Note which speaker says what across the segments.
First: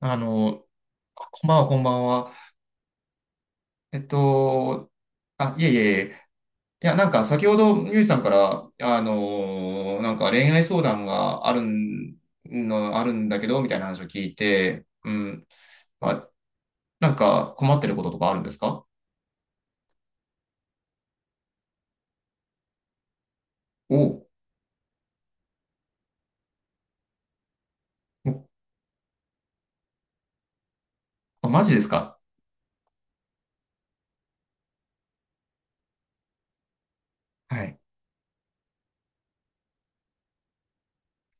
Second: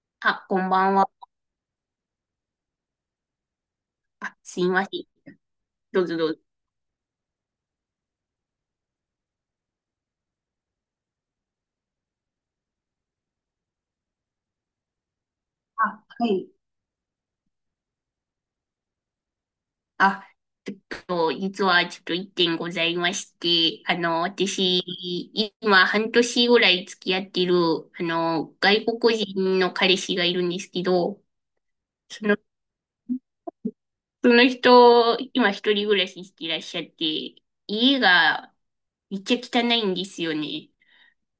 Speaker 1: あ
Speaker 2: あ、こ
Speaker 1: の、
Speaker 2: んばんは。
Speaker 1: こんばんは、こんばんは。えっ
Speaker 2: あ、すいま
Speaker 1: と、
Speaker 2: せん。
Speaker 1: あ、いえいえい
Speaker 2: どうぞど
Speaker 1: え。
Speaker 2: うぞ。
Speaker 1: いや、なんか先ほど、ミュージさんから、なんか恋愛相談があるん、の、あるんだけど、みたいな話を聞いて、うん。
Speaker 2: あ、
Speaker 1: ま
Speaker 2: は
Speaker 1: あ、
Speaker 2: い。
Speaker 1: なんか困ってることとかあるんですか？
Speaker 2: あ、えっ実はちょっと一点ございまして、
Speaker 1: お
Speaker 2: あの、
Speaker 1: う
Speaker 2: 私、今半年ぐらい付き合ってる、あ
Speaker 1: お、
Speaker 2: の、外国人の彼氏がいるんですけど、
Speaker 1: あ、マジですか？
Speaker 2: その、その人、今一人暮らししていらっしゃって、
Speaker 1: はい。
Speaker 2: 家がめっちゃ汚いんですよね。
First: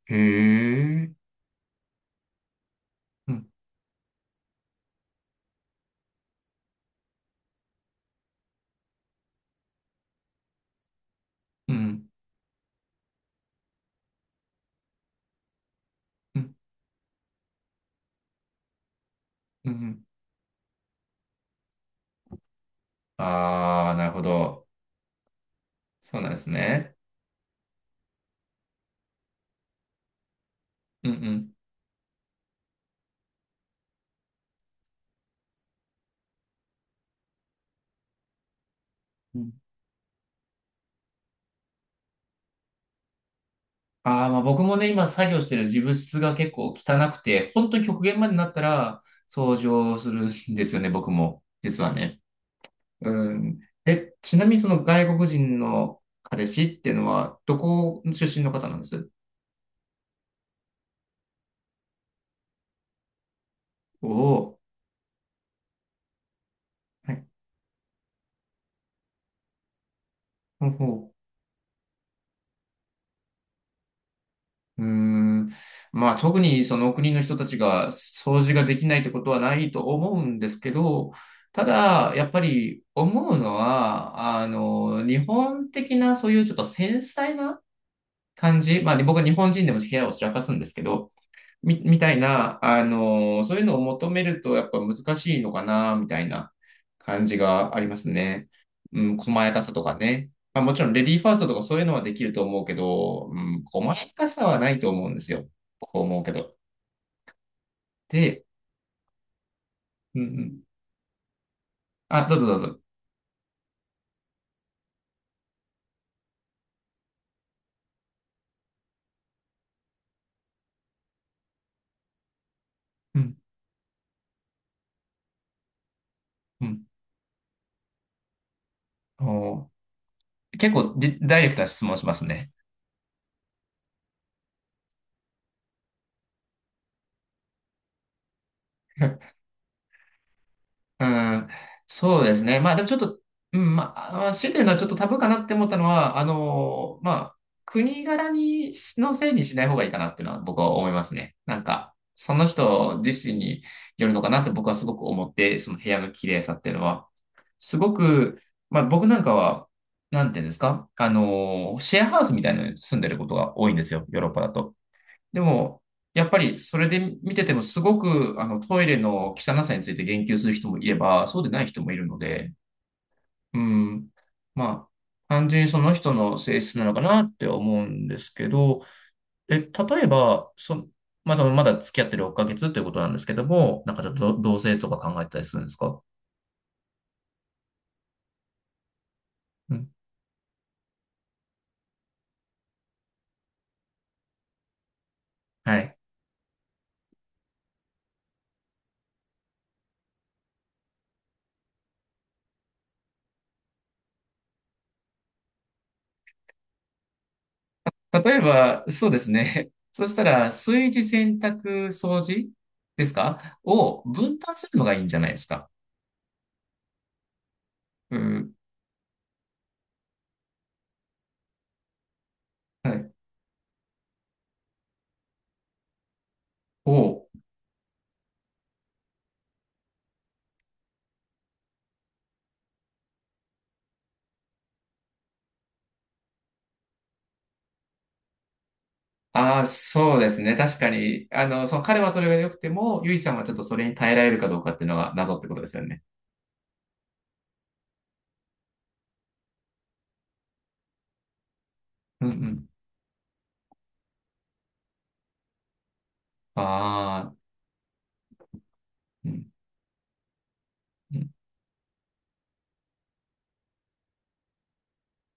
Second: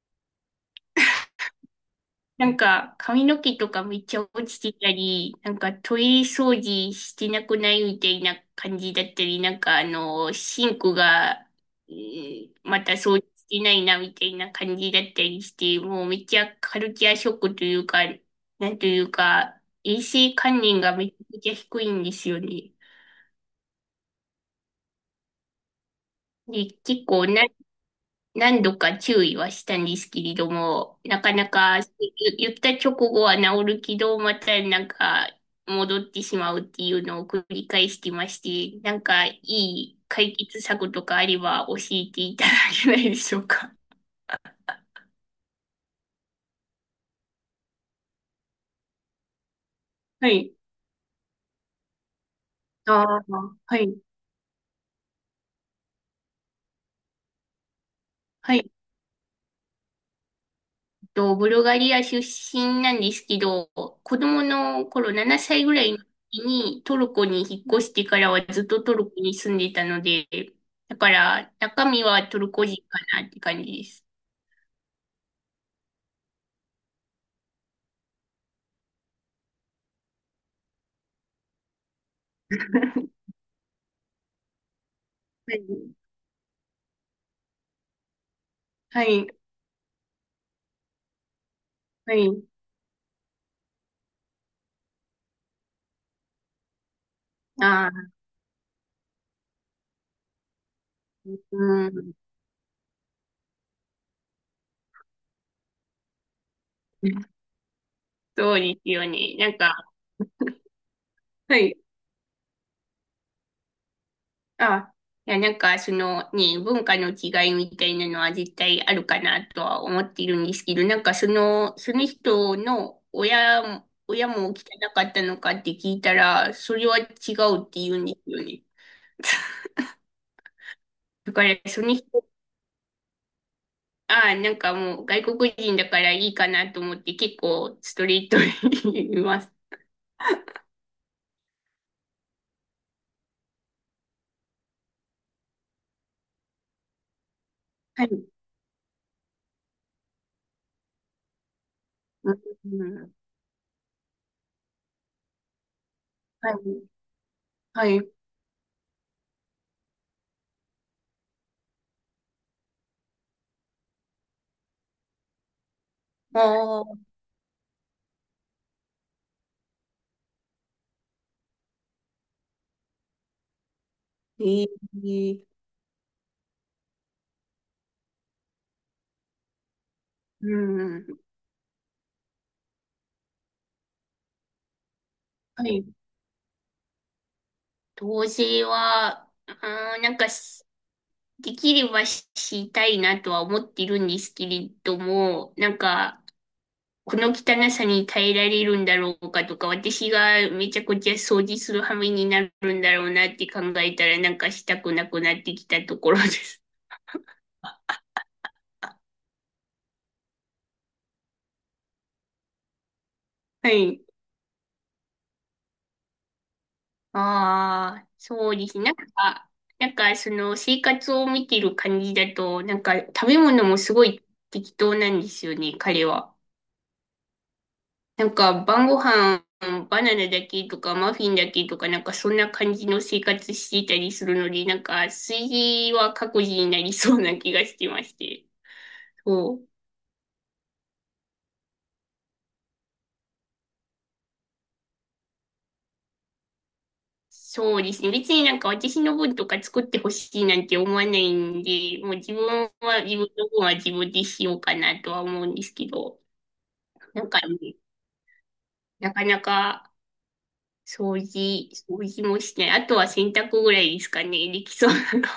Speaker 1: へえ。
Speaker 2: なんか、髪
Speaker 1: う
Speaker 2: の
Speaker 1: ん、
Speaker 2: 毛とかめっちゃ落ちてたり、なんかトイレ掃除してなくないみたいな感じだったり、なんかあの、シンクが、
Speaker 1: うん、
Speaker 2: また掃除してないなみたいな感じだったりして、もうめっ
Speaker 1: う
Speaker 2: ち
Speaker 1: ん、
Speaker 2: ゃカルチャーショックというか、なんというか、
Speaker 1: うん。う
Speaker 2: 衛
Speaker 1: ん、
Speaker 2: 生観念がめちゃくちゃ低いんですよね。
Speaker 1: あー、なるほど。そうなんです
Speaker 2: で、
Speaker 1: ね。
Speaker 2: 結構な何度か注意はしたんですけれども、
Speaker 1: う
Speaker 2: なかな
Speaker 1: ん、
Speaker 2: かゆ言った直後は治るけど、またなんか戻ってしまうっていうのを繰り返してまして、なんか
Speaker 1: う
Speaker 2: い
Speaker 1: ん。
Speaker 2: い解決策とかあれば教えていただけないでしょうか。
Speaker 1: ああ、まあ僕もね、今作業してる自分室が結構汚くて、本当に極限までなったら掃除をする
Speaker 2: はい。
Speaker 1: んですよね、僕も。実はね。
Speaker 2: ああ、
Speaker 1: うん。
Speaker 2: はい。
Speaker 1: え、ちなみにその外国人の彼氏っていうのは、どこ出身の
Speaker 2: は
Speaker 1: 方
Speaker 2: い。
Speaker 1: なんです？
Speaker 2: と、ブルガリア出身なんですけど、
Speaker 1: お
Speaker 2: 子供
Speaker 1: お
Speaker 2: の頃7歳ぐらいの時にトル
Speaker 1: ー。は
Speaker 2: コ
Speaker 1: い。
Speaker 2: に引っ越してからはずっとトルコに住んでたので、
Speaker 1: ほう
Speaker 2: だか
Speaker 1: ほ
Speaker 2: ら中身はトルコ人かなって感じです。
Speaker 1: う。うーん。まあ特にその国の人たちが掃除ができないってことはないと思うんですけど、ただ、やっぱり思うのは、日
Speaker 2: はい、
Speaker 1: 本的なそういうちょっと繊細な感じ、まあ、
Speaker 2: は
Speaker 1: 僕は
Speaker 2: い、
Speaker 1: 日本人でも部屋を散らかすんですけど、みた
Speaker 2: は
Speaker 1: い
Speaker 2: い。
Speaker 1: な、そういうのを求めるとやっぱ難しいのかな、みたいな感じがあり
Speaker 2: あ
Speaker 1: ます
Speaker 2: あ、
Speaker 1: ね。うん、細やかさとかね。まあ、もちろんレディーフ
Speaker 2: う
Speaker 1: ァーストとかそういうのはで
Speaker 2: ん。
Speaker 1: きると思うけど、うん、細やかさはないと思うんですよ。こう思うけど。で、
Speaker 2: そうですよね。なんか、
Speaker 1: うんうん。
Speaker 2: はい。
Speaker 1: あ、どうぞどうぞ。
Speaker 2: あ、いや、なんか、そのね、文化の違いみたいなのは絶対あるかなとは思っているんですけど、なんかその、その人の
Speaker 1: うん、
Speaker 2: 親も、親も汚かったのかって聞いたら、
Speaker 1: う
Speaker 2: そ
Speaker 1: ん。
Speaker 2: れは違うって言うんですよね。
Speaker 1: おー、 結構じ
Speaker 2: だ
Speaker 1: ダ
Speaker 2: か
Speaker 1: イレク
Speaker 2: ら、
Speaker 1: トな
Speaker 2: そ
Speaker 1: 質
Speaker 2: の
Speaker 1: 問しま
Speaker 2: 人、
Speaker 1: すね。
Speaker 2: ああ、なんかもう外国人だからいいかなと思って結構ストレートに 言います。
Speaker 1: うん、そうですね。まあでもちょっと、うん、まあ、あ、強いて言うのはちょっとタブーかなって思ったのは、まあ、国
Speaker 2: はい。
Speaker 1: 柄にのせいにしない方がいいかなっていうのは僕は思いますね。なんか、
Speaker 2: う
Speaker 1: その人
Speaker 2: ん、
Speaker 1: 自身によるのかなって僕はすごく思って、その部屋の綺麗さ
Speaker 2: は
Speaker 1: っていう
Speaker 2: い。
Speaker 1: のは。す
Speaker 2: は
Speaker 1: ご
Speaker 2: い。
Speaker 1: く、まあ僕なんかは、なんていうんですか、シェアハウスみたいなのに住んでることが多いんですよ、ヨーロッパだと。でも、やっぱ
Speaker 2: あ
Speaker 1: りそ
Speaker 2: あ、
Speaker 1: れで見ててもすごくトイレの汚さについて言及する人もいれば、そうでない人もいるので、うん、
Speaker 2: ええ
Speaker 1: まあ、単純にその人の性質なのかなって思うんですけど、え、例えば、
Speaker 2: うん。
Speaker 1: まあ、そのまだ付き合ってる6ヶ月ということなんですけども、なんかちょっと同性とか考えてたりするん
Speaker 2: は
Speaker 1: です
Speaker 2: い。
Speaker 1: か？
Speaker 2: 同棲は、
Speaker 1: うん。
Speaker 2: あー、なんかし、できればししたいなとは思っているんですけれども、なん
Speaker 1: はい。
Speaker 2: か、この汚さに耐えられるんだろうかとか、私がめちゃくちゃ掃除する羽目になるんだろうなって考えたら、なんかしたくなくなってきたところです。
Speaker 1: 例えば、そうですね。そしたら、炊事、洗濯、掃除ですか
Speaker 2: は
Speaker 1: を
Speaker 2: い。
Speaker 1: 分担するのがいいんじゃないですか？
Speaker 2: ああ、
Speaker 1: う
Speaker 2: そ
Speaker 1: ん。
Speaker 2: うですね。なんか、なんかその生活を見てる感じだと、なん
Speaker 1: は
Speaker 2: か
Speaker 1: い、
Speaker 2: 食べ物もすごい適当なんですよね、彼は。
Speaker 1: おう。
Speaker 2: なんか晩ご飯バナナだけとかマフィンだけとかなんかそんな感じの生活していたりするので、なんか炊事は各自になりそうな気がしてまして。そ
Speaker 1: ああ、
Speaker 2: う。
Speaker 1: そうですね。確かに、その彼はそれが良くても、ユイさんはちょっとそれに耐えられるかどうかっていうのが謎ってことですよね。
Speaker 2: そうですね。別になんか私の分とか作ってほしいなんて思わないんで、もう
Speaker 1: うんう
Speaker 2: 自
Speaker 1: ん。
Speaker 2: 分は自分の分は自分でしようかなとは思うんですけど、なん
Speaker 1: ああ、
Speaker 2: かね、なか
Speaker 1: う
Speaker 2: な
Speaker 1: ん。
Speaker 2: か
Speaker 1: うん。
Speaker 2: 掃除もしてない。あとは洗濯ぐらいですかね。できそうなの。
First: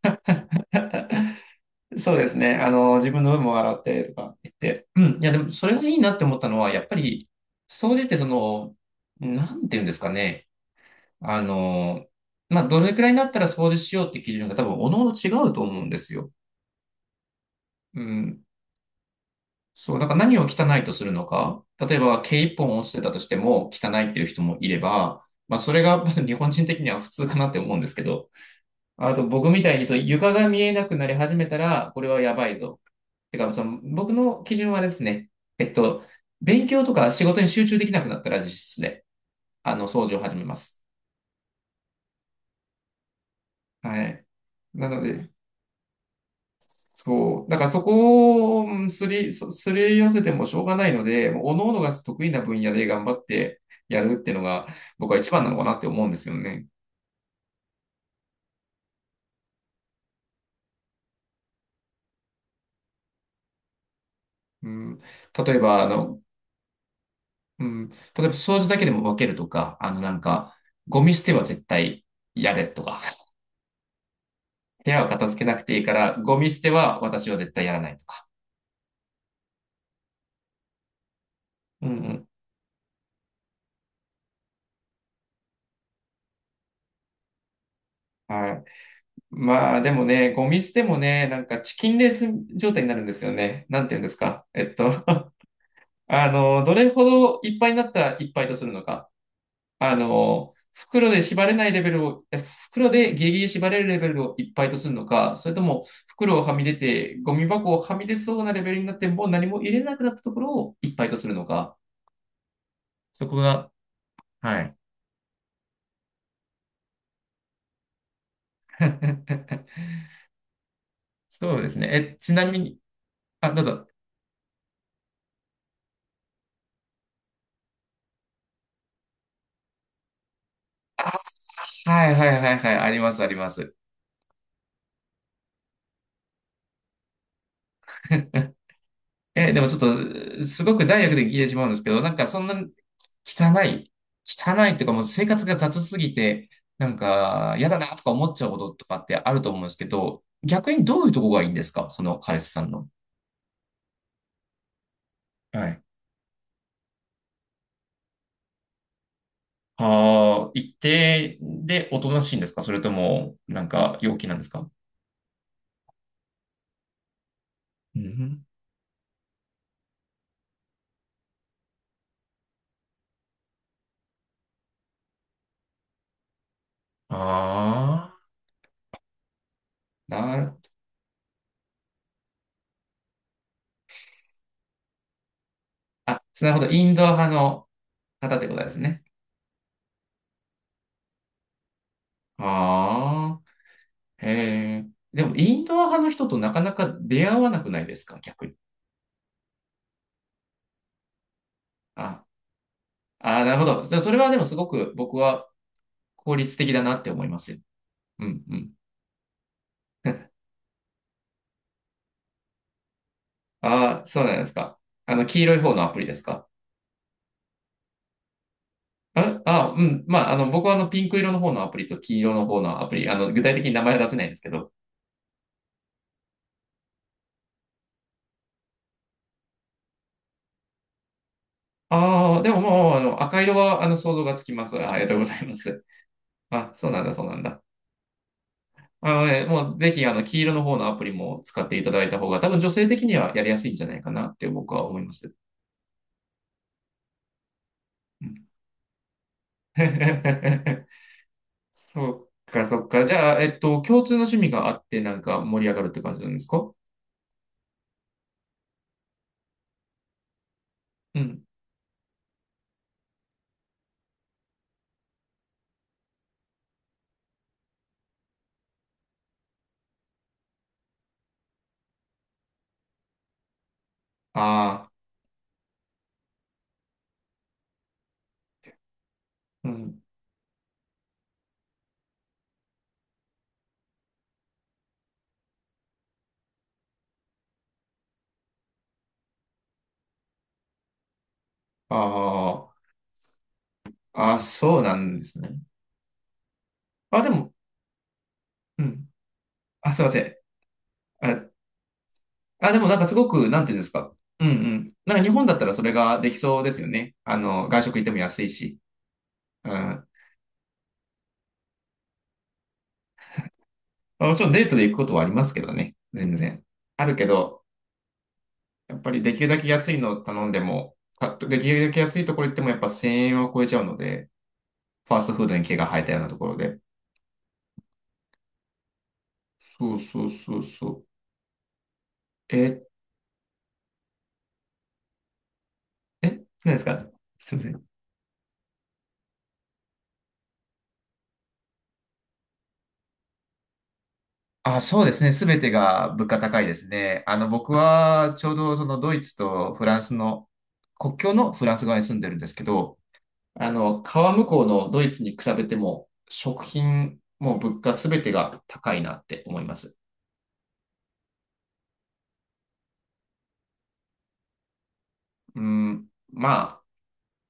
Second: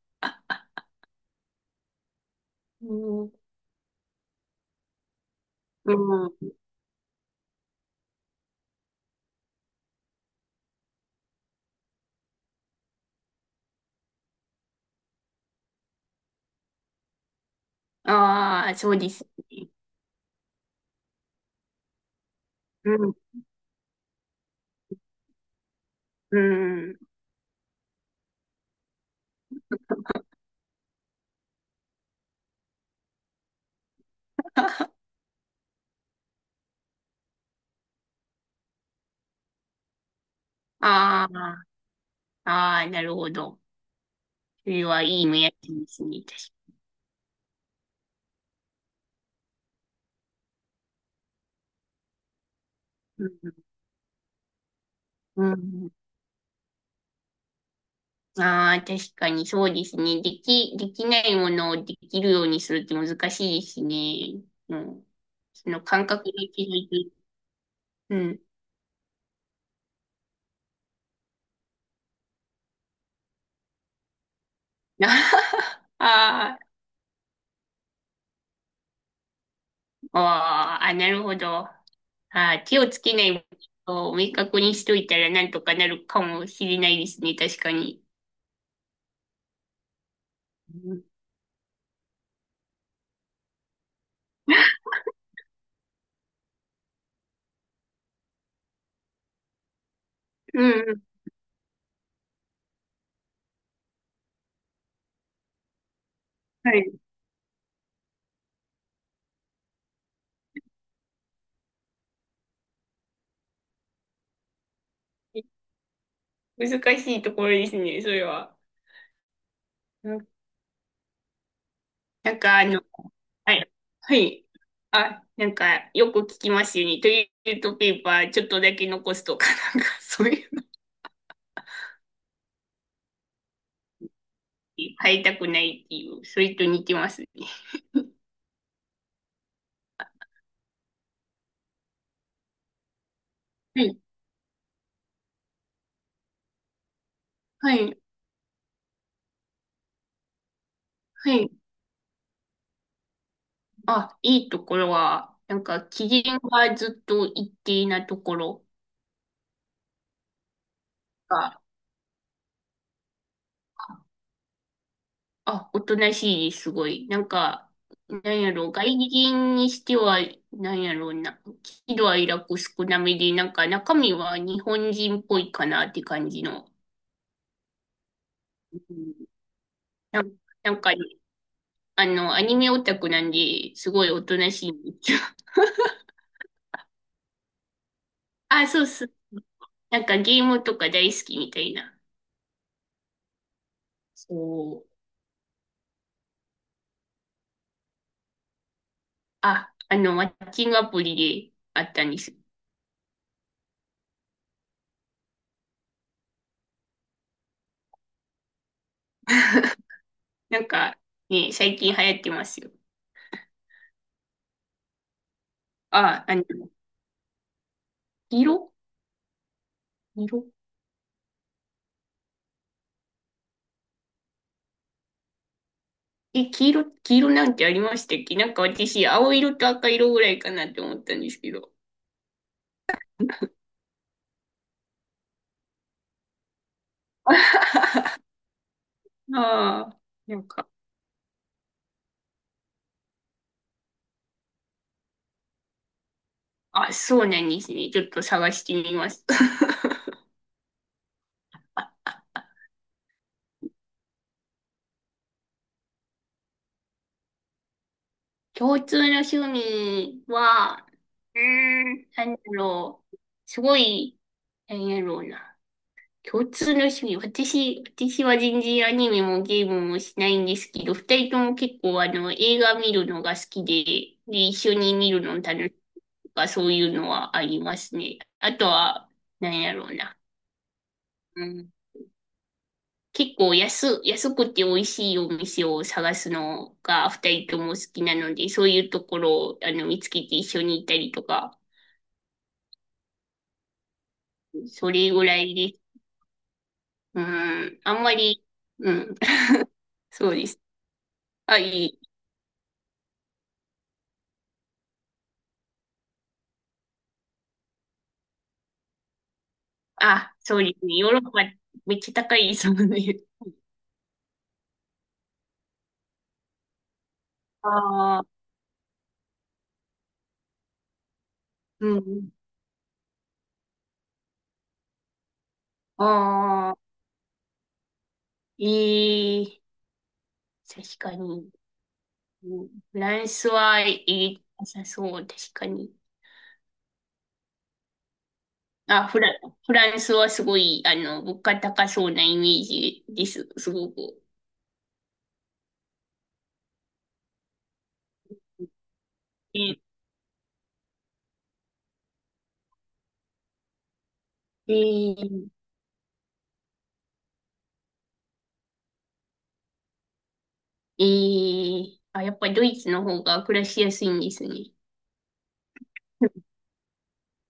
Speaker 1: そうですね。自分の分 も笑ってとか言って。うん。いや、でも、それがい
Speaker 2: う
Speaker 1: いなって
Speaker 2: ん。
Speaker 1: 思っ
Speaker 2: う
Speaker 1: た
Speaker 2: ん
Speaker 1: のは、やっぱり、総じてその、なんていうんですかね。あの、まあ、どれくらいになったら掃除しようって基準が多分、おのおの違うと思うんですよ。うん。
Speaker 2: ああ、そうですね。
Speaker 1: そう、だから何を汚いとするのか。例えば、毛一本落
Speaker 2: う
Speaker 1: ちてた
Speaker 2: ん、
Speaker 1: としても汚いっていう人もいれば、まあ、それがまず日
Speaker 2: う
Speaker 1: 本人的に
Speaker 2: ん。
Speaker 1: は普通かなって思うんですけど、あと僕みたいにそう床が見えなくなり始めたら、これはやばいぞ。てか、その僕の基準はあれで すね。えっと、勉強とか仕事に集中できなくなったら実質で、掃除を始めます。
Speaker 2: ああ、ああ、なるほど。
Speaker 1: はい。
Speaker 2: それ
Speaker 1: なの
Speaker 2: はいい
Speaker 1: で、
Speaker 2: 目安ですね。確か
Speaker 1: そう。だからそこをうんすり、そすり寄せてもしょうがないので、もう各々が得意な分野で頑張ってやるっていうのが僕は一
Speaker 2: う
Speaker 1: 番な
Speaker 2: ん、う
Speaker 1: のかなって
Speaker 2: ん。
Speaker 1: 思うんですよね。
Speaker 2: ああ、確かにそうですね。できないものをできるようにするって難しいですね。
Speaker 1: う
Speaker 2: う
Speaker 1: ん、
Speaker 2: ん。
Speaker 1: 例え
Speaker 2: そ
Speaker 1: ば、
Speaker 2: の
Speaker 1: あ
Speaker 2: 感
Speaker 1: の、
Speaker 2: 覚で気づいて。
Speaker 1: うん、例
Speaker 2: う
Speaker 1: えば
Speaker 2: ん。
Speaker 1: 掃除だけでも分けるとか、なんか、ゴミ捨ては絶対やれとか、部屋は片付けなくていいか ら、ゴミ
Speaker 2: あー
Speaker 1: 捨ては私は絶対やらないとか。
Speaker 2: あー、あ、なるほど。あ
Speaker 1: うん
Speaker 2: あ、手をつけないことを明確にしといたらなんとかなるかもしれないですね。確かに。
Speaker 1: うん。はい。まあでもね、ゴミ捨て
Speaker 2: う
Speaker 1: も
Speaker 2: ん
Speaker 1: ね、なんかチキンレース状態になるんですよね。なんて言うんですか。どれほどいっぱいになったらいっぱいとするのか。
Speaker 2: うん
Speaker 1: 袋で縛れないレベルを、え袋でギリギリ縛れるレベルをいっぱいとするのか、それとも袋をはみ
Speaker 2: は
Speaker 1: 出
Speaker 2: い。
Speaker 1: て、ゴミ箱をはみ出そうなレベルになって、もう何も入れなくなったところをいっぱいとするのか。そこが、はい。
Speaker 2: 難しいところですね、それは。うん
Speaker 1: そうですね。え、
Speaker 2: な
Speaker 1: ち
Speaker 2: ん
Speaker 1: なみ
Speaker 2: か、あ
Speaker 1: に、
Speaker 2: の、
Speaker 1: あ、
Speaker 2: は
Speaker 1: どう
Speaker 2: い。
Speaker 1: ぞ。
Speaker 2: はい。あ、なんか、よく聞きますよね。トイレットペーパーちょっとだけ残すとか、なんか、そういうの
Speaker 1: あ、はいはいはいはい、ありますあります。
Speaker 2: に変えたくないっていう、それと似てますね。
Speaker 1: え、でもちょっと、すごくダイレクトに聞いてしまうんですけど、なんかそんな汚
Speaker 2: は
Speaker 1: い。
Speaker 2: い。
Speaker 1: 汚いっていうか、もう生活が雑すぎて、なんか、嫌
Speaker 2: は
Speaker 1: だな
Speaker 2: い。
Speaker 1: とか思っちゃうこととかってあると思うんですけど、逆にどういうとこ
Speaker 2: は
Speaker 1: がいい
Speaker 2: い。
Speaker 1: んですか？その彼氏さんの。
Speaker 2: あ、いいところは、なん
Speaker 1: は
Speaker 2: か、
Speaker 1: い。
Speaker 2: 機嫌がずっと一定なところ
Speaker 1: ああ、一定
Speaker 2: が、
Speaker 1: でおとなしいんですか？それとも、なんか、陽気なんですか？
Speaker 2: あ、おとなしいです、すごい。なんか、
Speaker 1: う
Speaker 2: なん
Speaker 1: ん。
Speaker 2: やろう、外人にしては、なんやろうな、喜怒哀楽少なめで、なんか中身は日本人っぽいかなって感じの。
Speaker 1: ああ、
Speaker 2: うんなん
Speaker 1: なる、
Speaker 2: なんかね、あの、アニメオタクなんで、すごいおとなしいんですよ。
Speaker 1: あ、なるほど。インドア派の方ってこと
Speaker 2: あ、
Speaker 1: です
Speaker 2: そう
Speaker 1: ね。
Speaker 2: そう。なんかゲームとか大好きみたいな。
Speaker 1: ああ、へ
Speaker 2: そ
Speaker 1: え。
Speaker 2: う。
Speaker 1: でも、インドア派の人となかなか出会わなくないですか？逆に。
Speaker 2: あ、あの、マッチングアプリであったんで
Speaker 1: あ
Speaker 2: す。
Speaker 1: ああ、なるほど。それはでもすごく僕は効率的だなって思いますよ。うんうん。
Speaker 2: なんか、ね、最近流行ってますよ。
Speaker 1: ああ、そうなんですか。黄色い方のアプリです
Speaker 2: あ、あの、
Speaker 1: か？
Speaker 2: 色
Speaker 1: ああ、うん。まあ、
Speaker 2: 色
Speaker 1: 僕はピンク色の方のアプリと黄色の方のアプリ、具体的に名前は出せないんですけど。
Speaker 2: え、黄色なんてありましたっけ？なんか私、青色と赤色ぐらいかなって思ったんですけど。
Speaker 1: ああ、でももう、赤色は、想像がつきます。ありがとうございます。あ、そうなんだ、そうなんだ。あのね、もう、
Speaker 2: あ
Speaker 1: ぜ
Speaker 2: あ、
Speaker 1: ひ、
Speaker 2: な
Speaker 1: 黄
Speaker 2: ん
Speaker 1: 色の
Speaker 2: か、
Speaker 1: 方のアプリも使っていただいた方が、多分女性的にはやりやすいんじゃないかなって僕は思います。
Speaker 2: あ、そうなんですね。ちょっと
Speaker 1: うん。
Speaker 2: 探してみます。
Speaker 1: そっか、そっか。じゃあ、共通の趣味があって、なんか盛り上がるって感じなんですか？
Speaker 2: 共通の趣味は、
Speaker 1: う
Speaker 2: うー
Speaker 1: ん。
Speaker 2: ん、なんだろう。すごい、なんやろうな。共通の趣味。私は全然アニメもゲームもしないんですけど、二人とも結構あの、映画見るのが好きで、で、一緒
Speaker 1: あ
Speaker 2: に見るの楽しいとか、そういうのはありますね。あとは、なん
Speaker 1: あ、う
Speaker 2: やろう
Speaker 1: ん。
Speaker 2: な。うん。結構安くて美味しいお店を探すのが二人とも好きなので、そういうところをあの見つけて一緒に行ったりとか、
Speaker 1: ああ、あ、そう
Speaker 2: そ
Speaker 1: な
Speaker 2: れ
Speaker 1: ん
Speaker 2: ぐ
Speaker 1: で
Speaker 2: ら
Speaker 1: すね。
Speaker 2: いです。う
Speaker 1: あ、でも、
Speaker 2: ん。あんまり、
Speaker 1: う
Speaker 2: う
Speaker 1: ん。
Speaker 2: ん。
Speaker 1: あ、すいませ
Speaker 2: そう
Speaker 1: ん。
Speaker 2: です。
Speaker 1: あ、
Speaker 2: あ、いい。
Speaker 1: あ、でもなんかすごく、なんていうんですか。うんうん。なんか日本だったらそれができそうですよね。外食行っても安いし。うん。ま
Speaker 2: あ、そうですね。ヨーロッパめっちゃ高いですもんね。
Speaker 1: あもちろんデートで行くことはありますけどね。全然。あるけど、
Speaker 2: ああ、
Speaker 1: やっぱりできるだけ安いのを頼んでも、できるだけ
Speaker 2: う
Speaker 1: 安い
Speaker 2: ん。
Speaker 1: ところ行ってもやっぱ1000円は超えちゃうので、ファーストフードに毛が生えたようなところ
Speaker 2: ああ、
Speaker 1: で。
Speaker 2: いい。
Speaker 1: そうそうそうそ
Speaker 2: 確
Speaker 1: う。
Speaker 2: かに。うん
Speaker 1: え、
Speaker 2: フランスはいい。良さそう、確かに。
Speaker 1: え、何ですか？すみません。
Speaker 2: あ、フラ、フランスはすごい、あの、物価高そうなイメージです。すごく。
Speaker 1: あ、そうですね。すべてが物価高いですね。僕はちょうどそのドイツと
Speaker 2: え、
Speaker 1: フランスの、国境のフランス側に住んでるんですけど、川向こう
Speaker 2: え
Speaker 1: のドイツに比
Speaker 2: ー、
Speaker 1: べても、食品、も物価すべてが高いなって思います。
Speaker 2: えー、あ、やっぱりドイツの方が暮らしやすいんですね。
Speaker 1: うん、ま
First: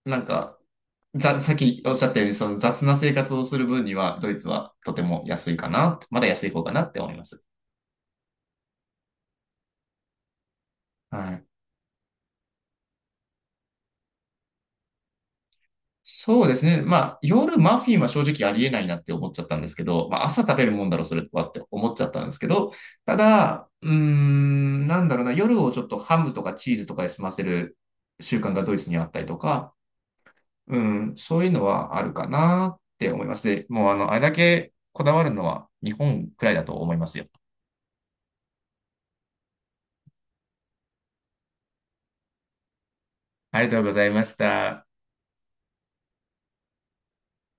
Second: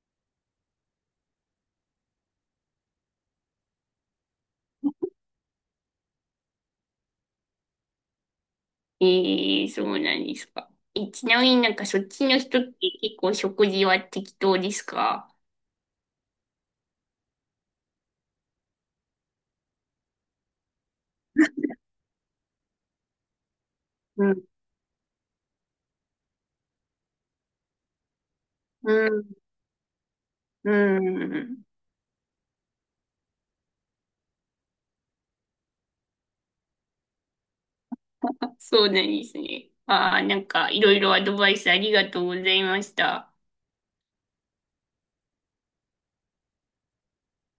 Speaker 1: あ、なんか、さっきおっしゃったように、その雑な生活をする分には、ドイツはとても安いかな、まだ安い方かなって思います。
Speaker 2: ええそうなんですか？え、ち
Speaker 1: は
Speaker 2: な
Speaker 1: い。
Speaker 2: みになんかそっちの人って結構食事は適当ですか？
Speaker 1: そうですね。まあ、夜マフィンは正直ありえないなって思っちゃったんですけど、まあ、朝食べるもんだろ、それはって思っちゃったんですけど、ただ、うー
Speaker 2: うん。
Speaker 1: ん、なんだろうな、夜をちょっとハムとかチーズとかで済ませる習慣がドイツ
Speaker 2: う
Speaker 1: にあったり
Speaker 2: ん。
Speaker 1: とか、
Speaker 2: う
Speaker 1: うん、そういうの
Speaker 2: ん。
Speaker 1: はあるかなって思います。で、もうあれだけこだわるのは日本くらいだと思いますよ。
Speaker 2: そうなんですね。ああ、なんかいろいろアドバイスありがとうございました。
Speaker 1: ありがとうございました。